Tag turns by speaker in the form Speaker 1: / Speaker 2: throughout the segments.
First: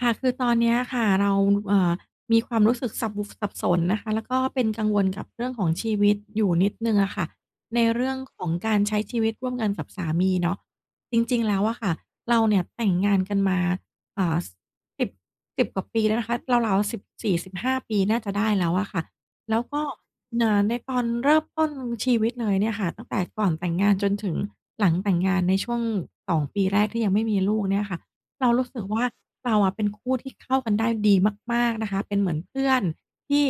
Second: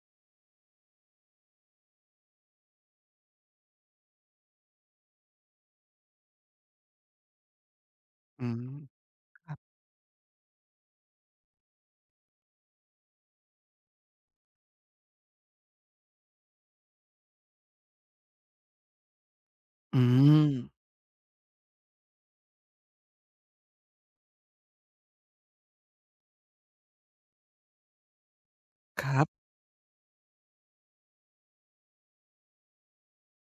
Speaker 1: ค่ะคือตอนเนี้ยค่ะเราเอ่อมีความรู้สึกสับสนนะคะแล้วก็เป็นกังวลกับเรื่องของชีวิตอยู่นิดหนึ่งอะค่ะ ในเรื่องขอ
Speaker 2: อื
Speaker 1: ง
Speaker 2: ม
Speaker 1: การใช้ชีวิตร่วมกันกับสามีเนาะจริงๆแล้วอะค่ะเราเนี่ยแต่งงานกันมาอ่า 10- 1บ10 กว่าปีแล้วนะคะราวๆ14 15 ปีน่าจะได้แล้วอะค่ะ แล้วก็
Speaker 2: อืม
Speaker 1: ในตอนเริ่มต้นชีวิตเลยเนี่ยค่ะตั้งแต่ก่อนแต่งงานจนถึงหลังแต่งงานในช่วง2 ปีแรกที่ยังไม่มีลูกเนี่ยค่ะ เรารู้สึก
Speaker 2: ค
Speaker 1: ว่า
Speaker 2: รับ
Speaker 1: เราอะเป็นคู่ที่เข้ากันได้ดีมากๆนะคะเป็นเหมือนเพื่อนที่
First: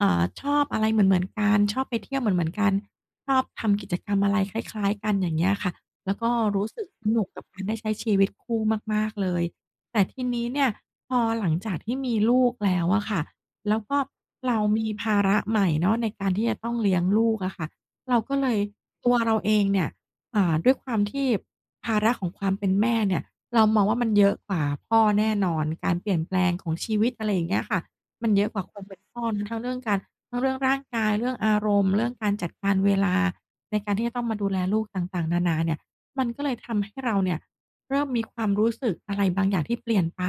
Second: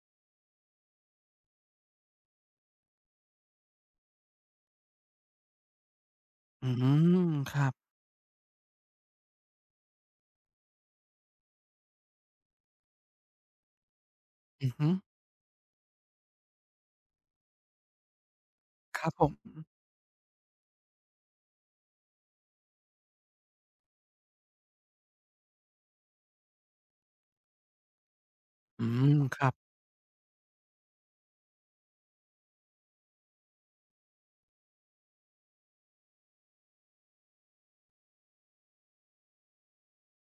Speaker 1: ชอบอะไรเหมือนๆกันชอบไปเที่ยวเหมือนๆกันชอบทำกิจกรรมอะไรคล้ายๆกันอย่างเงี้ยค่ะแล้วก็
Speaker 2: อื
Speaker 1: รู้สึกสนุก
Speaker 2: ม
Speaker 1: กับ
Speaker 2: ค
Speaker 1: การ
Speaker 2: รับ
Speaker 1: ได้ใช้ชีวิตคู่มากๆเลยแต่ทีนี้เนี่ยพอหลังจากที่มีลูกแล้วอะค่ะแล้วก็เรา
Speaker 2: อือ
Speaker 1: มี
Speaker 2: ฮึ
Speaker 1: ภาระใหม่เนาะในการที่จะต้องเลี้ยงลูกอะค่ะเราก็เลย
Speaker 2: ครั
Speaker 1: ตั
Speaker 2: บ
Speaker 1: ว
Speaker 2: ผม
Speaker 1: เราเองเนี่ยด้วยความที่ภาระของความเป็นแม่เนี่ย เรามองว่ามันเยอะกว่าพ่อแน่นอนการเปลี่ยนแปลงของชีวิตอะไรอย่างเงี้ยค่ะมันเยอะกว่าคน
Speaker 2: อื
Speaker 1: เป็น
Speaker 2: ม
Speaker 1: พ่อ
Speaker 2: ค
Speaker 1: นะ
Speaker 2: รับ
Speaker 1: ทั้งเรื่องการทั้งเรื่องร่างกายเรื่องอารมณ์เรื่องการจัดการเวลาในการที่จะต้องมาดูแลลูกต่างๆนานาเนี่ยมันก็เลยทำให้เราเนี่ยเริ่มมีความรู้สึกอะไรบางอย่างที่เปลี่ยนไป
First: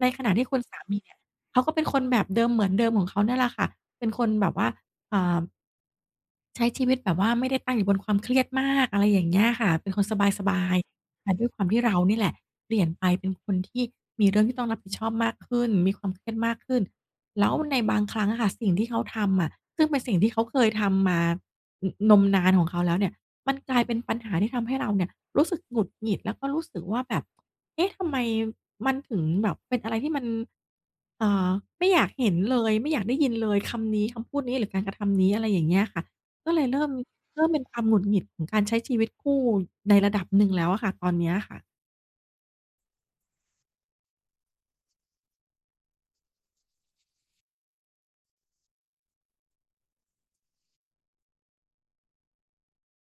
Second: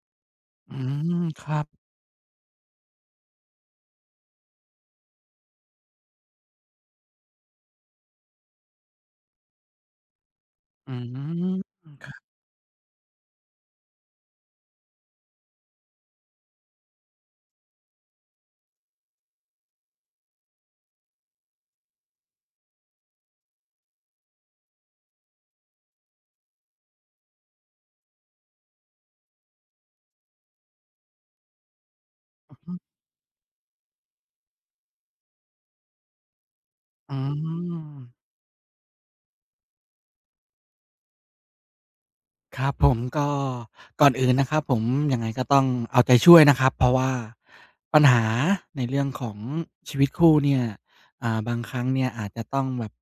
Speaker 1: ในขณะที่คุณ
Speaker 2: อื
Speaker 1: สามีเนี่ย
Speaker 2: มครั
Speaker 1: เขา
Speaker 2: บ
Speaker 1: ก็เป็นคนแบบเดิมเหมือนเดิมของเขาเนี่ยแหละค่ะเป็นคนแบบว่าอ่า ใช้ชีวิตแบบว่าไม่ได้ตั้งอยู่บนความเครียดมากอะไรอย่างเงี้ยค่ะเป็นคนสบาย
Speaker 2: อื
Speaker 1: ๆแต่ด้วย
Speaker 2: ม
Speaker 1: ความที่เรา
Speaker 2: ครั
Speaker 1: นี่แห
Speaker 2: บ
Speaker 1: ละเปลี่ยนไปเป็นคนที่มีเรื่องที่ต้องรับผิดชอบมากขึ้นมีความเครียดมากขึ้นแล้วในบางครั้งอะค่ะสิ่งที่เขาทำอะซึ่งเป็นสิ่งที่เขาเคยทำมาอนมนานของเขาแล้วเนี่ยมันกลายเป็นปัญหาที่ทำให้เราเนี่ยรู้สึกหงุดหงิดแล้วก็รู้สึกว่าแบบเอ๊ะทำไมมันถึงแบบเป็นอะไรที่มันเอ่อไม่อยากเห็น
Speaker 2: อื
Speaker 1: เล
Speaker 2: อฮึ
Speaker 1: ยไม่อยากได้ยินเลยคำนี้คำพูดนี้หรือการกระทำนี้อะไรอย่างเงี้ยค่ะ ก็เลยเริ่ม
Speaker 2: อื
Speaker 1: เริ่มเป็นความหงุดหงิ
Speaker 2: ม
Speaker 1: ดของการใช้ชีวิตคู่ในระดับหนึ่งแล้วอะค่ะตอนเนี้ยค่ะ
Speaker 2: ครับผมก็ก่อนอื่นนะครับผมยังไงก็ต้องเอาใจช่วยนะครับเพราะว่าปัญหาในเรื่องของชีวิตคู่เนี่ยบางครั้งเนี่ยอาจจะต้องแบบ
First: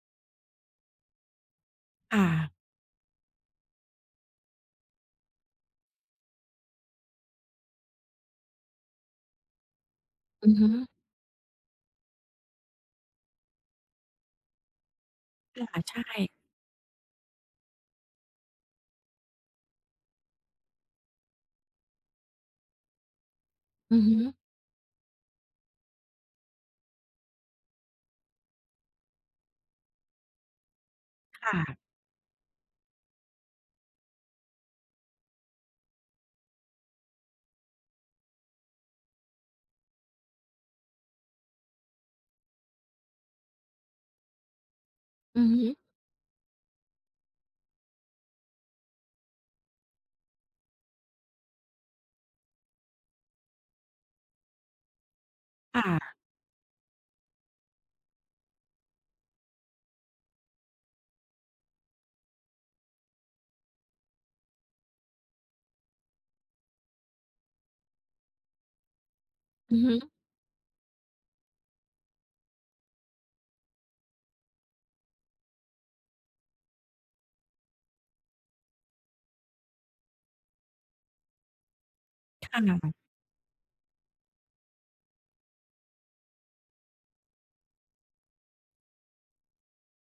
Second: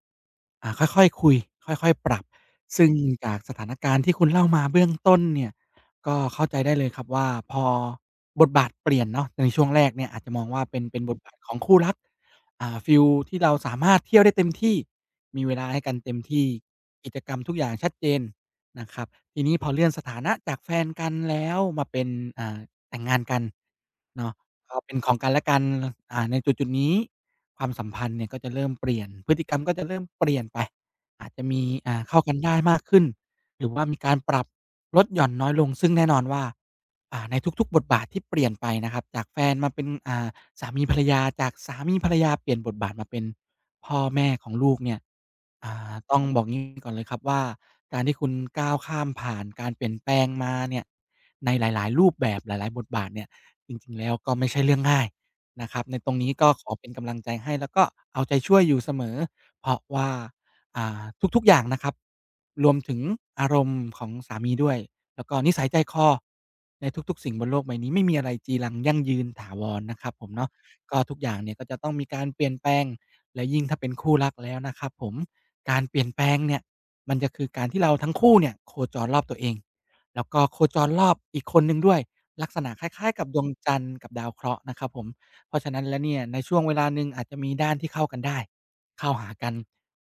Speaker 2: ค่อยๆคุยค่อยๆปรับ
Speaker 1: ค่ะ
Speaker 2: ซึ่งจากสถานการณ์ที่คุณเล่ามาเบื้องต้นเนี่ยก็เข้าใจได้เลยครับว่าพอบทบาทเปลี่ยนเนาะในช่วงแรกเนี่ยอาจจะมอง
Speaker 1: อือ
Speaker 2: ว่า
Speaker 1: ฮึ
Speaker 2: เป็นบทบาทของคู่รักฟีลที่เราสามารถเที่ยวได้เต็มที่มีเวลา
Speaker 1: ค่ะ
Speaker 2: ให้กัน
Speaker 1: ใช่
Speaker 2: เต็มที่กิจกรรมทุกอย่างชัดเจนนะครับ ทีนี้พอเลื่อนสถานะจากแฟนกันแล้วมาเป็นอ่าแต่งงานกัน
Speaker 1: อือฮึ
Speaker 2: เนาะพอเป็นของกันและกันในจุดๆนี้ความสัมพันธ์เนี่ยก็จะเริ่มเปลี่ยนพฤติกรรมก็จะเริ่มเปลี่ยนไปอาจจะ
Speaker 1: ค่ะ
Speaker 2: มีเข้ากันได้มากขึ้นหรือว่ามีการปรับลดหย่อนน้อยลงซึ่งแน่นอนว่าในทุกๆบทบาทที่เปลี่ยนไปนะครับจากแฟนมาเป็นสามีภรรยาจากสามีภรรยาเปลี่ยนบทบาทมาเป็นพ่อแม่ของลูกเนี่ย
Speaker 1: อือฮึ
Speaker 2: ต้องบอกงี้ก่อนเลยครับว่าการที่คุณก้าวข้ามผ่านการเปลี่ยนแปลงมาเนี่ยในหลาย ๆ รูปแบบหลาย ๆ บทบาทเนี่ยจริง ๆ แล้วก็ไม่ใช่เรื่องง่ายนะครับในตรง
Speaker 1: ค่ะ
Speaker 2: นี้ก็ขอเป็นกำลังใจให้แล้วก็เอาใจช่วยอยู่เสมอเพราะว่าอ่าทุก ๆ อย่างนะครับรวมถึงอารมณ์ของสามีด้วยแล้วก็นิสัยใจคอในทุกๆสิ่งบนโลกใบนี้ไม่มีอะไรจีรังยั่งยืนถาว
Speaker 1: อื
Speaker 2: ร
Speaker 1: อฮึ
Speaker 2: นะครับผมเนาะก็ทุกอย่างเนี่ยก็จะต้องมีการเปลี่ยนแปลง แล้วยิ่งถ้าเป็นคู่รักแล้วนะครับผมการเปลี่ยนแปลงเนี่ยมันจะคือการที่เราทั้งคู่เนี่ยโคจรรอบตัวเองแล้วก็โคจรรอบอีกคนหนึ่งด้วยลั
Speaker 1: ค
Speaker 2: กษณะค
Speaker 1: ่ะ
Speaker 2: ล้ายๆกับดวงจันทร์กับดาวเคราะห์นะครับผมเพราะฉะนั้นแล้วเนี่ยในช่วงเวลาหนึ่งอาจจะมีด้านที่เข้ากันได้เข้าหากัน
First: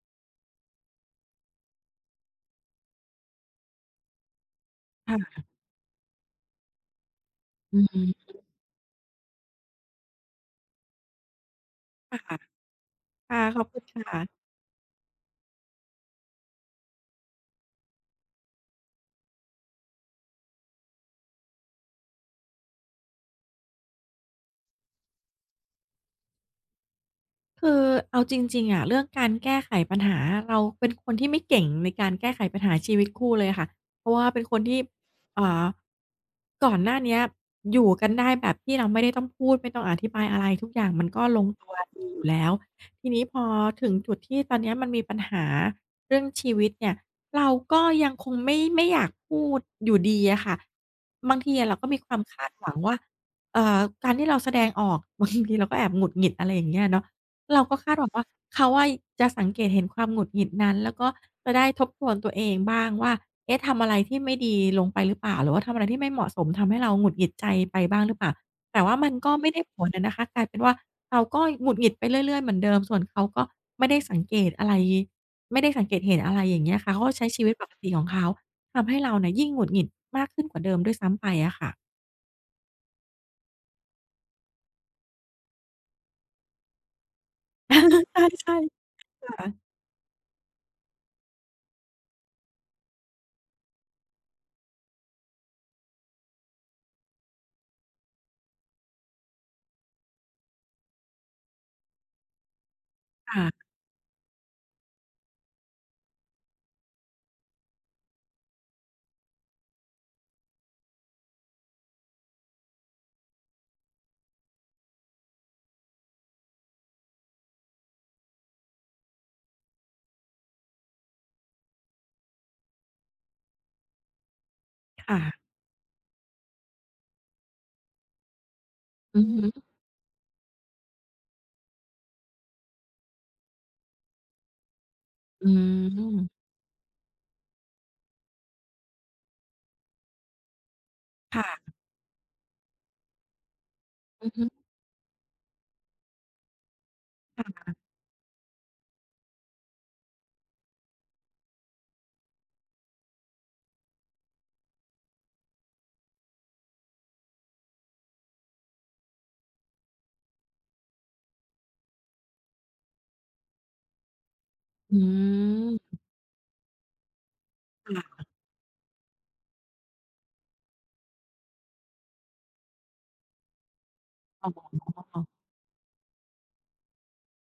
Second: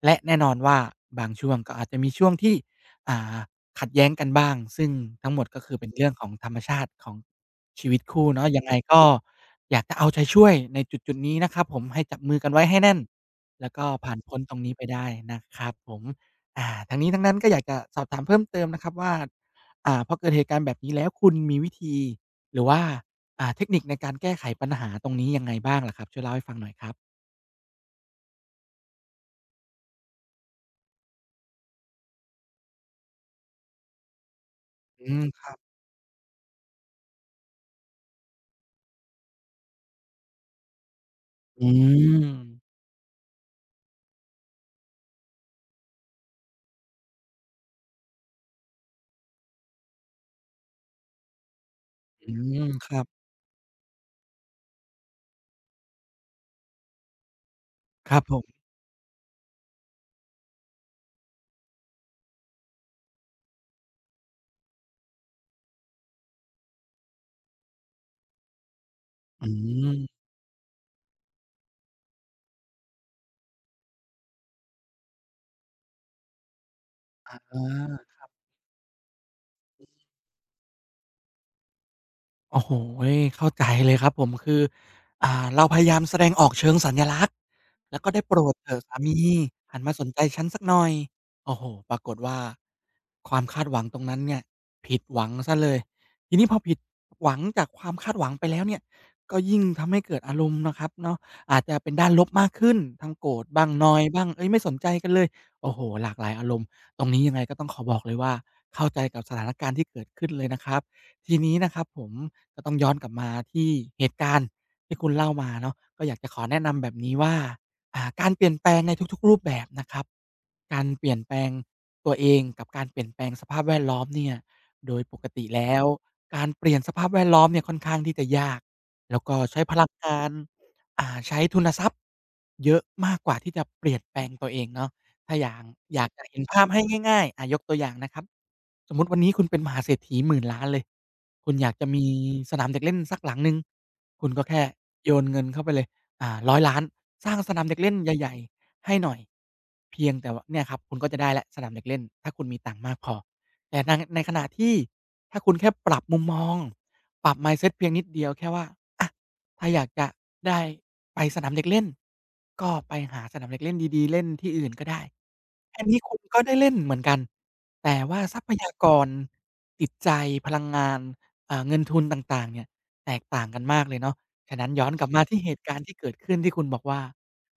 Speaker 2: และแน่นอนว่าบางช่วงก็อาจจะมีช่วงที่อ่าขัดแย้งกันบ้างซึ่ง
Speaker 1: ค่
Speaker 2: ทั้งหม
Speaker 1: ะ
Speaker 2: ดก็คือเป็นเรื่องของธรรมชาติของ
Speaker 1: อื
Speaker 2: ชี
Speaker 1: อ
Speaker 2: วิต
Speaker 1: ฮึ
Speaker 2: คู่เนาะยังไงก็อยากจะเอาใจช่วยในจุดๆนี้นะครับผมให้จับมื
Speaker 1: ค่ะ
Speaker 2: อกันไว้ให้แน่น
Speaker 1: ค่ะขอบ
Speaker 2: แล้ว
Speaker 1: คุณ
Speaker 2: ก็
Speaker 1: ค
Speaker 2: ผ่านพ้น
Speaker 1: ่ะ
Speaker 2: ตรงนี้ไปได้นะครับผมทั้งนี้ทั้งนั้นก็อยากจะสอบถามเพิ่มเติมนะครับว่าพอเกิดเหตุการณ์แบบนี้แล้วคุณมีวิธีหรือว่าเทคนิคในการแก้ไขปัญหาตรงนี้ยังไงบ้างล่ะครับช่วยเล่าให้ฟังหน่อยครับ
Speaker 1: คือเอาจริงๆอะเรื่องการแก้ไขปัญหาเราเป็นคนที่ไม่เก่งในการแก้ไขปัญหาชีวิตคู่เลยค่ะเพราะว่าเป็นคนที่
Speaker 2: อืมครับ
Speaker 1: อ่าก่อนหน้าเนี้ยอยู่กันได้แบบที่เราไม่ได้ต้องพูดไม่ต้องอธิบายอะไรทุกอย่างมันก็ลง
Speaker 2: อื
Speaker 1: ตัวดีอยู่
Speaker 2: ม
Speaker 1: แล้วทีนี้พอถึงจุดที่ตอนเนี้ยมันมีปัญหาเรื่องชีวิตเนี่ยเราก็ยังคงไม่อยากพูดอยู่ดีอะค่ะบางทีอะเราก็มีความ
Speaker 2: อื
Speaker 1: คาดห
Speaker 2: ม
Speaker 1: วัง
Speaker 2: ค
Speaker 1: ว่า
Speaker 2: รับ
Speaker 1: เอ่อการที่เราแสดงออก บางทีเราก็แอบหงุดหงิดอะไรอย่างเงี้ยเนาะ เราก็คาดหวั
Speaker 2: ค
Speaker 1: ง
Speaker 2: รับ
Speaker 1: ว่า
Speaker 2: ผม
Speaker 1: เขาอะจะสังเกตเห็นความหงุดหงิดนั้นแล้วก็จะได้ทบทวนตัวเองบ้างว่าเอ๊ะทำอะไรที่ไม่ดีลงไปหรือเปล่าหรือว่าทำอะไรที่ไม่เหมาะสมทำให้เราหงุดหงิดใจไปบ้างหรือเปล่าแต่ว่ามันก็
Speaker 2: อื
Speaker 1: ไม่ได้ผลอะนะ
Speaker 2: ม
Speaker 1: คะกลายเป็นว่าเราก็หงุดหงิดไปเรื่อยๆเหมือนเดิมส่วนเขาก็ไม่ได้สังเกตอะไรไม่ได้สังเกตเห็นอะไรอย่างเงี้ยค่ะเขาก็ใช้
Speaker 2: อ
Speaker 1: ชีวิตปกติของ
Speaker 2: า
Speaker 1: เขาทำให้เราเนี่ยยิ่งหงุดหงิดมากขึ้นกว่าเดิมด้วยซ้ำไปอะค่ะ
Speaker 2: โอ้โฮเข้าใจเลยครับผมคือเราพยายามแสดงออกเชิงสัญลักษณ์แล้วก็ได้โป ร
Speaker 1: ใช่
Speaker 2: ดเถอะสามี
Speaker 1: ๆค่ะ
Speaker 2: หันมาสนใจฉันสักหน่อยโอ้โฮปรากฏว่าความคาดหวังตรงนั้นเนี่ยผิดหวังเสียเลยทีนี้พอผิดหวังจากความคาดหวังไปแล้วเนี่ยก็ยิ่งทำให้เกิดอารมณ์นะครับเนาะอาจจะเป็นด้านลบมากขึ้นทั้งโกรธบ้า
Speaker 1: ค่ะ
Speaker 2: งนอยบ้างเฮ้ยไม่สนใจกันเลยโอ้โฮหลากหลายอารมณ์ตรงนี้ยังไงก็ต้องขอบอกเลยว่าเข้าใจกับสถานการณ์ที่เกิดขึ้นเลยนะครับทีนี้นะครับผม ก็ต้องย้อนกลับมาที่เหตุการณ์ที่คุณเล่ามาเนาะก็อยากจะขอแนะนำแบบนี้ว่าการเปลี่ยนแปลงในทุกๆรูปแบบนะครับการเปลี่ยนแปลงตัวเองกับการเปลี่ยนแปลงสภาพแวดล้อมเนี่ยโดยปกติ
Speaker 1: ค่ะ
Speaker 2: แล้วการเปลี่ยนสภาพแวดล้อมเนี่ยค่อนข้างที่จะยากแล้
Speaker 1: อื
Speaker 2: ว
Speaker 1: อ
Speaker 2: ก็ใช้
Speaker 1: ฮึ
Speaker 2: พลังงานใช้ทุนทรัพย์เยอะมากกว่าที่จะเปลี่ยนแปลงตัวเองเนาะถ้าอ
Speaker 1: อื
Speaker 2: ย่างอยากจะเห็น
Speaker 1: ม
Speaker 2: ภาพให้ง่ายๆยกตัวอย่างนะครับ สมมุติวันนี้คุณเป็นมหาเศรษฐีหมื่นล้านเลยคุณอ
Speaker 1: ค่ะ
Speaker 2: ยากจะมีสนามเด็กเล่นสักหลังหนึ่งคุ
Speaker 1: อื
Speaker 2: ณ
Speaker 1: อ
Speaker 2: ก็
Speaker 1: ฮึ
Speaker 2: แค่โยนเงินเข้าไปเลย10,000,000สร้างสนาม
Speaker 1: ค่ะ
Speaker 2: เด็กเล่นใหญ่ๆให้หน่อย เพียงแต่ว่าเนี่ยครับคุณก็จะได้แล้วสนามเด็กเล่นถ้าคุณมีตังค์มากพอแต่ในขณะที่ถ้าคุณแค่ปรับมุมมองปรับ mindset เพียงนิดเดียวแค่ว่าอะถ้าอยากจะได้ไปสนามเด็กเล่นก็ไปหาสนามเด็กเล่นดีๆเล่นที่อื่นก็ได้
Speaker 1: อื
Speaker 2: อัน
Speaker 1: ม
Speaker 2: นี้คุณก็ได้เล่นเหมือนกันแต่ว่า
Speaker 1: ค่ะ
Speaker 2: ทรัพยากรจิตใจพลังงานเงินทุนต่างๆเนี่ยแตกต่างกันมากเลยเนาะ
Speaker 1: อ๋
Speaker 2: ฉะนั้
Speaker 1: อ
Speaker 2: นย้อนกลับมาที่เหตุการณ์ที่เกิดขึ้นที่คุณบอกว่า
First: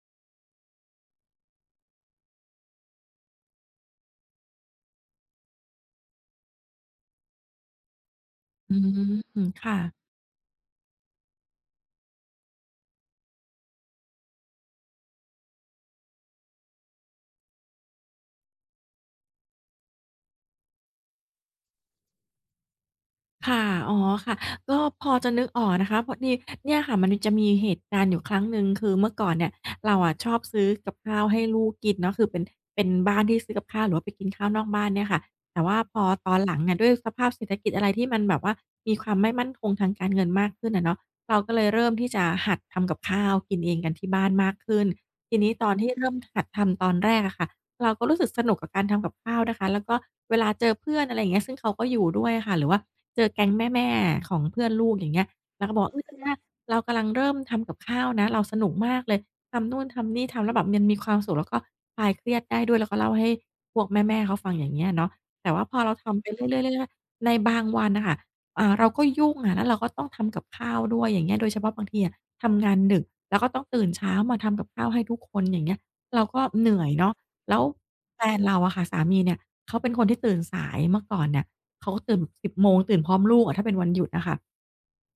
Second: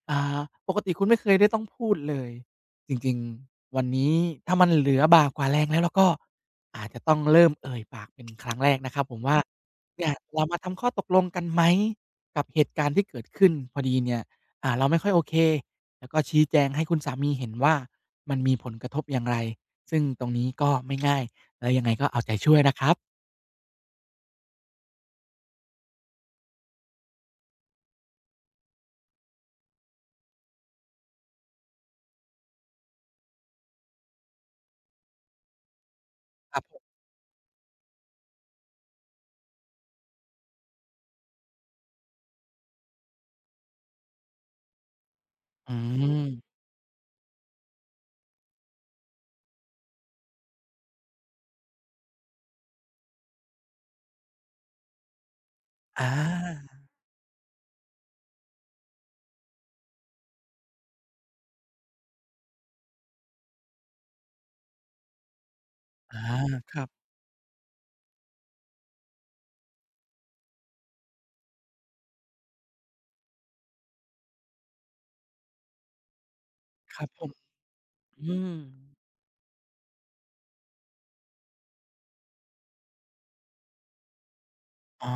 Speaker 2: อ่าปกติคุณไม่เคยได้ต้องพูดเลยจริงๆวันนี้ถ้ามันเหลือบ่ากว่าแรงแล้วก็อาจจะต้องเริ่มเอ่ยปากเป็นครั้งแร
Speaker 1: อื
Speaker 2: กนะครับผมว่า
Speaker 1: มค่ะ
Speaker 2: เนี่ยเรามาทำข้อตกลงกันไหมกับเหตุการณ์ที่เกิดขึ้นพอดีเนี่ยเราไม่ค่อยโอเคแล้วก็ชี้แจงให้คุณสามีเห็นว่า มันมีผลกระทบอย่างไร ซึ่งตรงนี้ก็ไม่ง่าย แล้วยังไงก็เอาใจช่วยนะครับ
Speaker 1: ค่ะอ๋อค่ะก็พอจะนึกออกนะคะพอดีเนี่ยค่ะมันจะมีเหตุการณ์อยู่ครั้งหนึ่งคือเมื่อก่อนเนี่ยเราอะชอบซื้อกับข้าวให้ลูกกินเนาะคือเป็นบ้านที่ซื้อกับข้าวหรือว่าไปกินข้าวนอกบ้านเนี่ยค่ะแต่ว่าพอตอนห
Speaker 2: ค
Speaker 1: ลั
Speaker 2: รั
Speaker 1: ง
Speaker 2: บผ
Speaker 1: เนี่ย
Speaker 2: ม
Speaker 1: ด้วยสภาพเศรษฐกิจอะไรที่มันแบบว่ามีความไม่มั่นคงทางการเงินมากขึ้นอะเนาะเราก็เลยเริ่มที่จะหัดทำกับข้าวกินเองกันที่บ้านมากขึ้นทีนี้ตอ
Speaker 2: อื
Speaker 1: นที่เริ่มหัด
Speaker 2: ม
Speaker 1: ทำตอนแรกอะค่ะ เราก็รู้สึกสนุกกับการทำกับข้าวนะคะแล้วก็เวลาเจอเพื่อนอะไรอย่างเงี้ยซึ่งเขาก็อยู่ด้วยอะค่ะหรือว่าเจอแก๊งแม่ๆของเพื่อนลูกอย่างเงี้ยเราก็บอกเออ
Speaker 2: อา
Speaker 1: หเนี้ยเรากำลังเริ่มทำกับข้าวนะเราสนุกมากเลยทำนู่นทำนี่ทำแล้วแบบมันมีความสุขแล้วก็คลายเครียดได้ด้วยแล้วก็เล่าให้พวกแม่ๆเขาฟังอย่างเงี้ยเนาะแต่ว่าพอเรา
Speaker 2: อา
Speaker 1: ทำไปเรื่อยๆ
Speaker 2: ครั
Speaker 1: เรื่อ
Speaker 2: บ
Speaker 1: ยๆในบางวันน่ะค่ะเราก็ยุ่งอะแล้วเราก็ต้องทำกับข้าวด้วยอย่างเงี้ยโดยเฉพาะบางทีอะทำงานดึกแล้วก็ต้องตื่นเช้ามาทำกับข้าวให้ทุกคนอย่างเงี้ยเราก็เหนื่อย
Speaker 2: ครับ
Speaker 1: เนาะ
Speaker 2: ผม
Speaker 1: แล้วแฟ
Speaker 2: อื
Speaker 1: น
Speaker 2: ม
Speaker 1: เราอะค่ะสามีเนี่ยเขาเป็นคนที่ตื่นสายเมื่อก่อนเนี่ยเขาก็ตื่น10โมงตื่นพร้อมลูกอะถ้าเป็นวันหยุดอะค่ะ
Speaker 2: อ๋อ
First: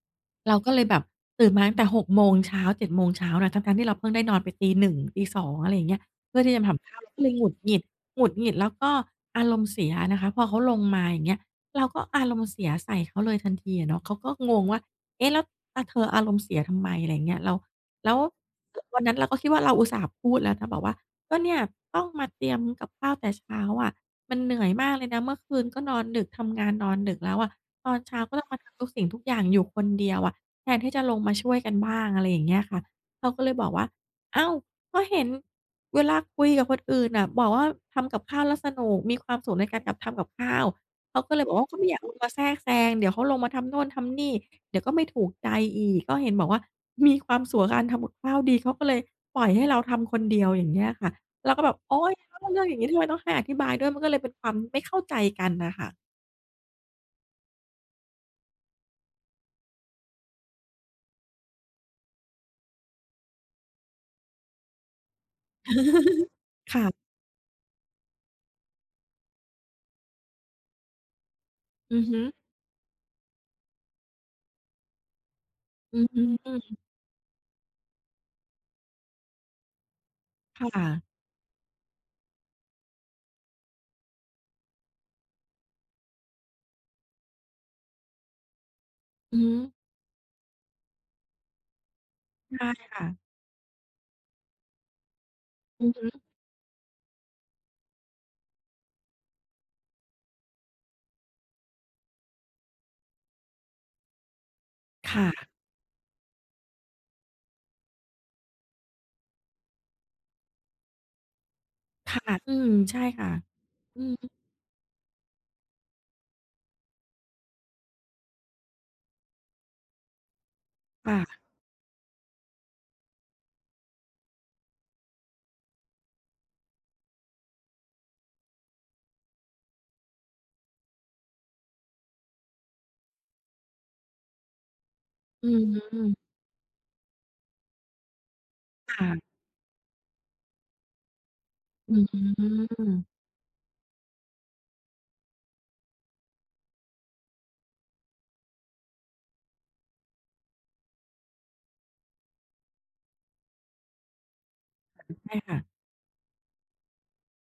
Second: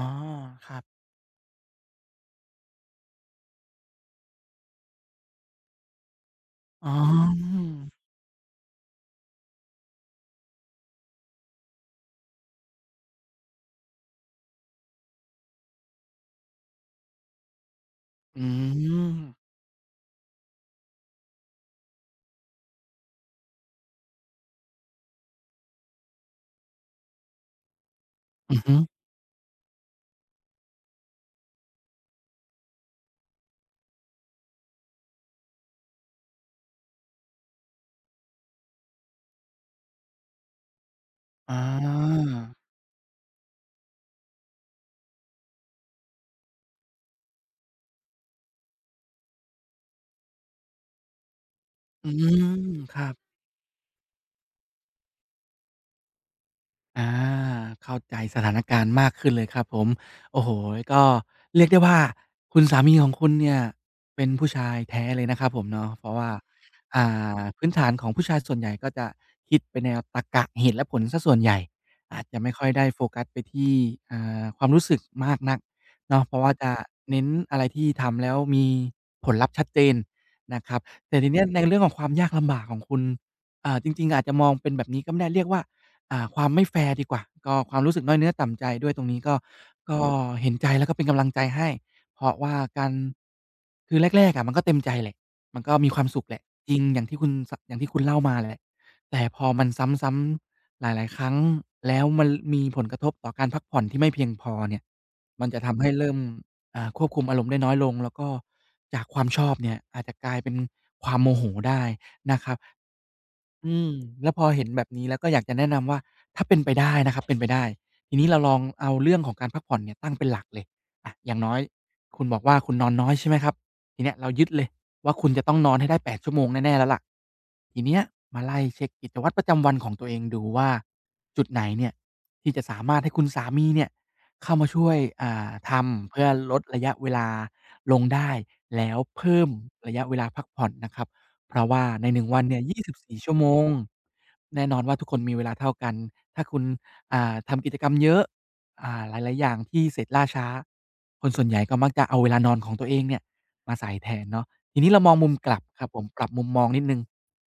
Speaker 1: เรา
Speaker 2: ค
Speaker 1: ก็
Speaker 2: รั
Speaker 1: เล
Speaker 2: บ
Speaker 1: ยแบบตื่นมาตั้งแต่6โมงเช้า7โมงเช้านะทั้งๆที่เราเพิ่งได้นอนไป01:00 02:00องอะไรอย่างเงี้ยเพื่อที่จะมาทำ
Speaker 2: อ๋
Speaker 1: ข้าวเราก็เลยหงุด
Speaker 2: อ
Speaker 1: หงิดหงุดหงิดแล้วก็อารมณ์เสียนะคะพอเขาลงมาอย่างเงี้ยเราก็อารมณ์เสียใส่เขาเลยทันทีอะเนาะเขาก็งงว่าเอ๊ะแล้วเธออารมณ์เสียทำไมอะไรอย่างเงี้ยเราแล้ว
Speaker 2: อื
Speaker 1: วัน
Speaker 2: ม
Speaker 1: นั้นเราก็คิดว่าเราอุตส่าห์พูดแล้วนะบอกว่าก็เนี่ยต้องมาเตรียมกับข้าวแต่เช้าอะมันเหนื่อยมากเลยนะเมื่อคืนก็นอนดึกทำงานนอนดึกแล้วอะตอนเช้าก็ต้อง
Speaker 2: อื
Speaker 1: มา
Speaker 2: อฮึ
Speaker 1: ทำทุกสิ่งทุกอย่างอยู่คนเดียวอะ แทนที่จะลงมาช่วยกันบ้างอะไรอย่างเงี้ยค่ะเขาก็เลยบอกว่าอ้าวก็เห็นเวลาคุยกับคนอื่นน่ะบอกว่าทำกับข้าวแล้วสนุกมีความสุขในการกับทำกับข้าวเขาก็เลยบ
Speaker 2: อ
Speaker 1: อกว่าก็ไม่อยากลง
Speaker 2: า
Speaker 1: มาแทรกแซงเดี๋ยวเขาลงมาทำโน่นทำนี่เดี๋ยวก็ไม่ถูกใจอีกก็เห็นบอกว่ามีความสุขกับการทำกับข้าวดีเขาก็เลยปล่อยให้เราทำคนเดียวอย่างเงี้ยค่ะเราก็แบบโอ๊
Speaker 2: อื
Speaker 1: ยแล้วเรื่อ
Speaker 2: ม
Speaker 1: งอย่างงี้
Speaker 2: ค
Speaker 1: ทำไม
Speaker 2: รับ
Speaker 1: ต้องให้อธิบายด้วยมันก็เลยเป็นความไม่เข้าใจกันน่ะค่ะ
Speaker 2: อาเข้าใจสถานการณ์มากขึ้นเลยครับผมโอ้โฮก็เรียกได้ว่าคุณสามีของคุณเนี่ยเป็นผู้ชายแท้เลยนะครับผมเนาะเพราะว่า อ่
Speaker 1: ค่ะ
Speaker 2: พื้นฐานของผู้ชายส่วนใหญ่ก็จะคิดไปแนวตรรกะเหตุและผลเสียส่วนใหญ่
Speaker 1: อือฮึ
Speaker 2: อาจจะไม่ค่อยได้โฟกัสไปที่ความรู้สึกมากนัก
Speaker 1: อือฮ
Speaker 2: เนาะเพราะว่าจะ
Speaker 1: ึ
Speaker 2: เน้นอะไรที่ทำแล้วมีผลลัพธ์ชัดเจน
Speaker 1: ค
Speaker 2: นะครับ
Speaker 1: ่ะ
Speaker 2: แต่ทีเนี้ยในเรื่องของความยากลำบากของคุณจริงๆอาจจะมองเป็นแบบนี้ก็ไม่ได้เรียกว่า ความไม่แฟร์ดีกว่าก็ความรู้สึกน้อยเนื้อต่ำใจด้วยตรงนี้ก็
Speaker 1: อือฮึ
Speaker 2: ก็เห็นใจแล้วก็เป็นกำลังใจให้เพราะว่า
Speaker 1: ใช่
Speaker 2: การ
Speaker 1: ค่ะ
Speaker 2: คือแรกๆอะมันก็เต็มใจแหละมันก็
Speaker 1: อื
Speaker 2: มี
Speaker 1: อ
Speaker 2: ความสุ
Speaker 1: ฮึ
Speaker 2: ขแหละจริงอย่างที่คุณสอย่างที่คุณเล่ามาแหละแต่พอมันซ้ำๆหลายๆครั้งแล้วมันมีผลกระทบต่อการพักผ่อนที่ไม่เพียงพอเนี่ยมัน
Speaker 1: ค่ะ
Speaker 2: จะทำให้เริ่มควบคุมอารมณ์ได้น้อยลงแล้วก็จากความชอบเนี่ยอาจจะกลายเป็นความโมโหได้
Speaker 1: ค่ะ
Speaker 2: นะค
Speaker 1: อื
Speaker 2: รับ
Speaker 1: มใช่ค่ะ
Speaker 2: อืม
Speaker 1: อืม
Speaker 2: แล้วพอเห็นแบบนี้แล้วก็อยากจะแนะนำว่าถ้าเป็นไปได้นะครับเป็นไปได้ทีนี้เราลองเอาเรื่องของการพักผ่อนเนี่ยตั้งเป็นหลักเลยอะอย่าง
Speaker 1: ค่ะ
Speaker 2: น้อยคุณบอกว่าคุณนอนน้อยใช่ไหมครับทีเนี้ยเรายึดเลยว่าคุณจะต้องนอนให้ได้8 ชั่วโมงแน่ๆแล้วล่ะทีเนี้ยมาไล่เช็กกิจวัตรประจำวันของตัวเองดูว่าจุดไหนเนี่ยที่จะสามารถให้คุณสามีเนี่ยเข้ามาช่วย
Speaker 1: อือฮ
Speaker 2: ทำเพื่
Speaker 1: ึ
Speaker 2: อลดระยะเวลาลงได้แล้ว
Speaker 1: ค่ะ
Speaker 2: เพิ่มระยะเวลาพักผ่อนนะครับ เพราะว่า
Speaker 1: อื
Speaker 2: ใน1วันเนี่ย
Speaker 1: ม
Speaker 2: 24 ชั่วโมง แน่นอนว่าทุกคนมีเวลาเท่ากัน ถ้าคุณทำกิจกรรมเยอะหลาย ๆ อย่างที่เสร็จล่าช้า คนส่วนใหญ่ก็มักจะเอาเวลานอนของตัวเองเนี่ยมาใส่แทนเนาะทีนี้เรามองมุม
Speaker 1: ใช่
Speaker 2: กลั
Speaker 1: ค่ะ
Speaker 2: บครับผมปรับมุมมองนิดหนึ่ง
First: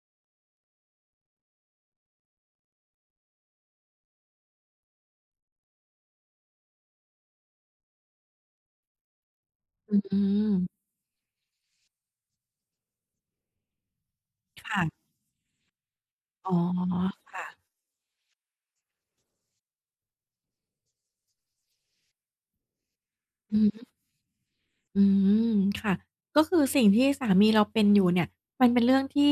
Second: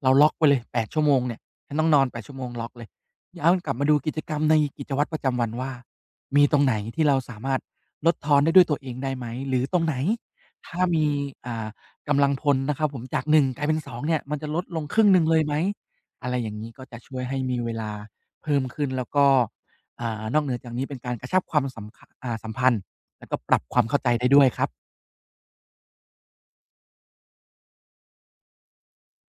Speaker 2: เราล็อกไว้เลย8ชั่วโมงเนี่ยฉันต้องนอน8ชั่วโมงล็อกเลยย้อนกลับมาดูกิจกรรมในกิจวัตรประจำวันว่ามีตรงไหนที่เราสามารถลดทอนได้ด้วยตัวเองได้ไหมหรือตรงไหน
Speaker 1: อืม
Speaker 2: ถ้ามีอ่า กำลังพลนะครับผมจาก1กลายเป็น2เนี่ยมันจะลดลงครึ่
Speaker 1: ค่ะ
Speaker 2: งหนึ่งเลยไหมอะไรอ
Speaker 1: อ๋
Speaker 2: ย่า
Speaker 1: อ
Speaker 2: งงี้ก็จะช่วยให้
Speaker 1: ค่ะ
Speaker 2: มีเวลาเพิ่มขึ้นแล้วก็นอกเหนือจากนี้เป็นการกระชับความสำคสัมพันธ์แล้วก็ป
Speaker 1: อื
Speaker 2: รับความ
Speaker 1: ม
Speaker 2: เข้าใจได้ด้วยครับ
Speaker 1: อืมค่ะก็คือสิ่งที่สามีเราเป็นอยู่เนี่ยมันเป็นเรื่องที่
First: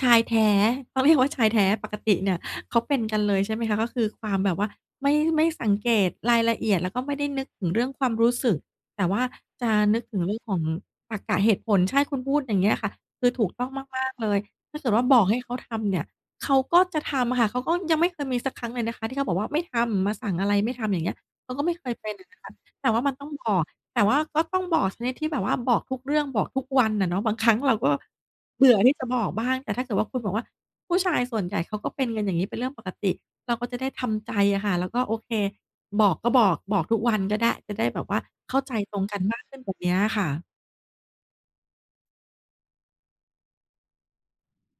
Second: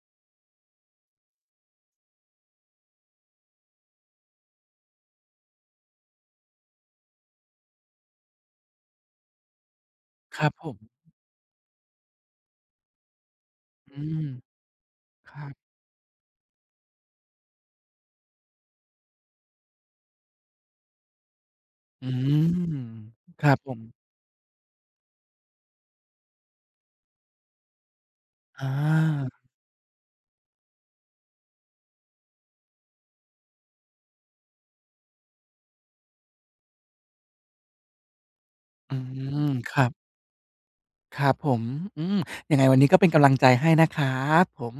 Speaker 1: ชายแท้ต้องเรียกว่าชายแท้ปกติเนี่ยเขาเป็นกันเลยใช่ไหมคะก็คือความแบบว่าไม่ไม่สังเกตรายละเอียดแล้วก็ไม่ได้นึกถึงเรื่องความรู้สึกแต่ว่าจะนึกถึงเรื่
Speaker 2: ค
Speaker 1: อง
Speaker 2: รั
Speaker 1: ข
Speaker 2: บ
Speaker 1: อ
Speaker 2: ผ
Speaker 1: ง
Speaker 2: ม
Speaker 1: ตรรกะเหตุผลใช่คุณพูดอย่างเงี้ยค่ะคือถูกต้อง
Speaker 2: อื
Speaker 1: มาก
Speaker 2: ม
Speaker 1: ๆเลยถ้าเกิดว่าบอก
Speaker 2: ค
Speaker 1: ให้
Speaker 2: รั
Speaker 1: เขา
Speaker 2: บ
Speaker 1: ทำเนี่ยเขาก็จะทำอะค่ะเขาก็ยังไม่เคยมีสักครั้งเลยนะคะที่เขาบอกว่าไม่ทำมาสั่งอะไรไม่ทำอย่างเงี้ยเขาก็ไม่เคย
Speaker 2: อื
Speaker 1: เป็นอะนะคะ
Speaker 2: ม
Speaker 1: แต่ว่ามันต้อง
Speaker 2: ค
Speaker 1: บ
Speaker 2: รับ
Speaker 1: อก
Speaker 2: ผม
Speaker 1: แต่ว่าก็ต้องบอกชนิดที่แบบว่าบอกทุกเรื่องบอกทุกวันอะเนาะบางครั้งเราก็
Speaker 2: อ
Speaker 1: เบื่อที่จะบอก
Speaker 2: า
Speaker 1: บ้างแต่ถ้าเกิดว่าคุณบอกว่าผู้ชายส่วนใหญ่เขาก็เป็นกันอย่างงี้เป็นเรื่องปกติเราก็จะได้ทำใจอะค่ะแล้วก็โอเคบอกก็บอกบอกทุกวันก็ได้จะได้แบบว่าเข้าใจต
Speaker 2: อื
Speaker 1: รงกันมาก
Speaker 2: ม
Speaker 1: ขึ้นแบ
Speaker 2: ค
Speaker 1: บ
Speaker 2: รับ
Speaker 1: เนี้ยค่ะ
Speaker 2: ครับผมอืมยังไงวันนี้ก็เป็นกำลังใจให้นะครับผม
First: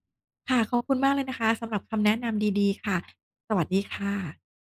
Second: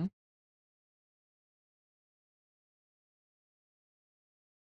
Speaker 1: ค่ะขอบคุณมากเลยนะคะสำหรับคำแนะนำดีๆค่ะสวัสดีค่ะ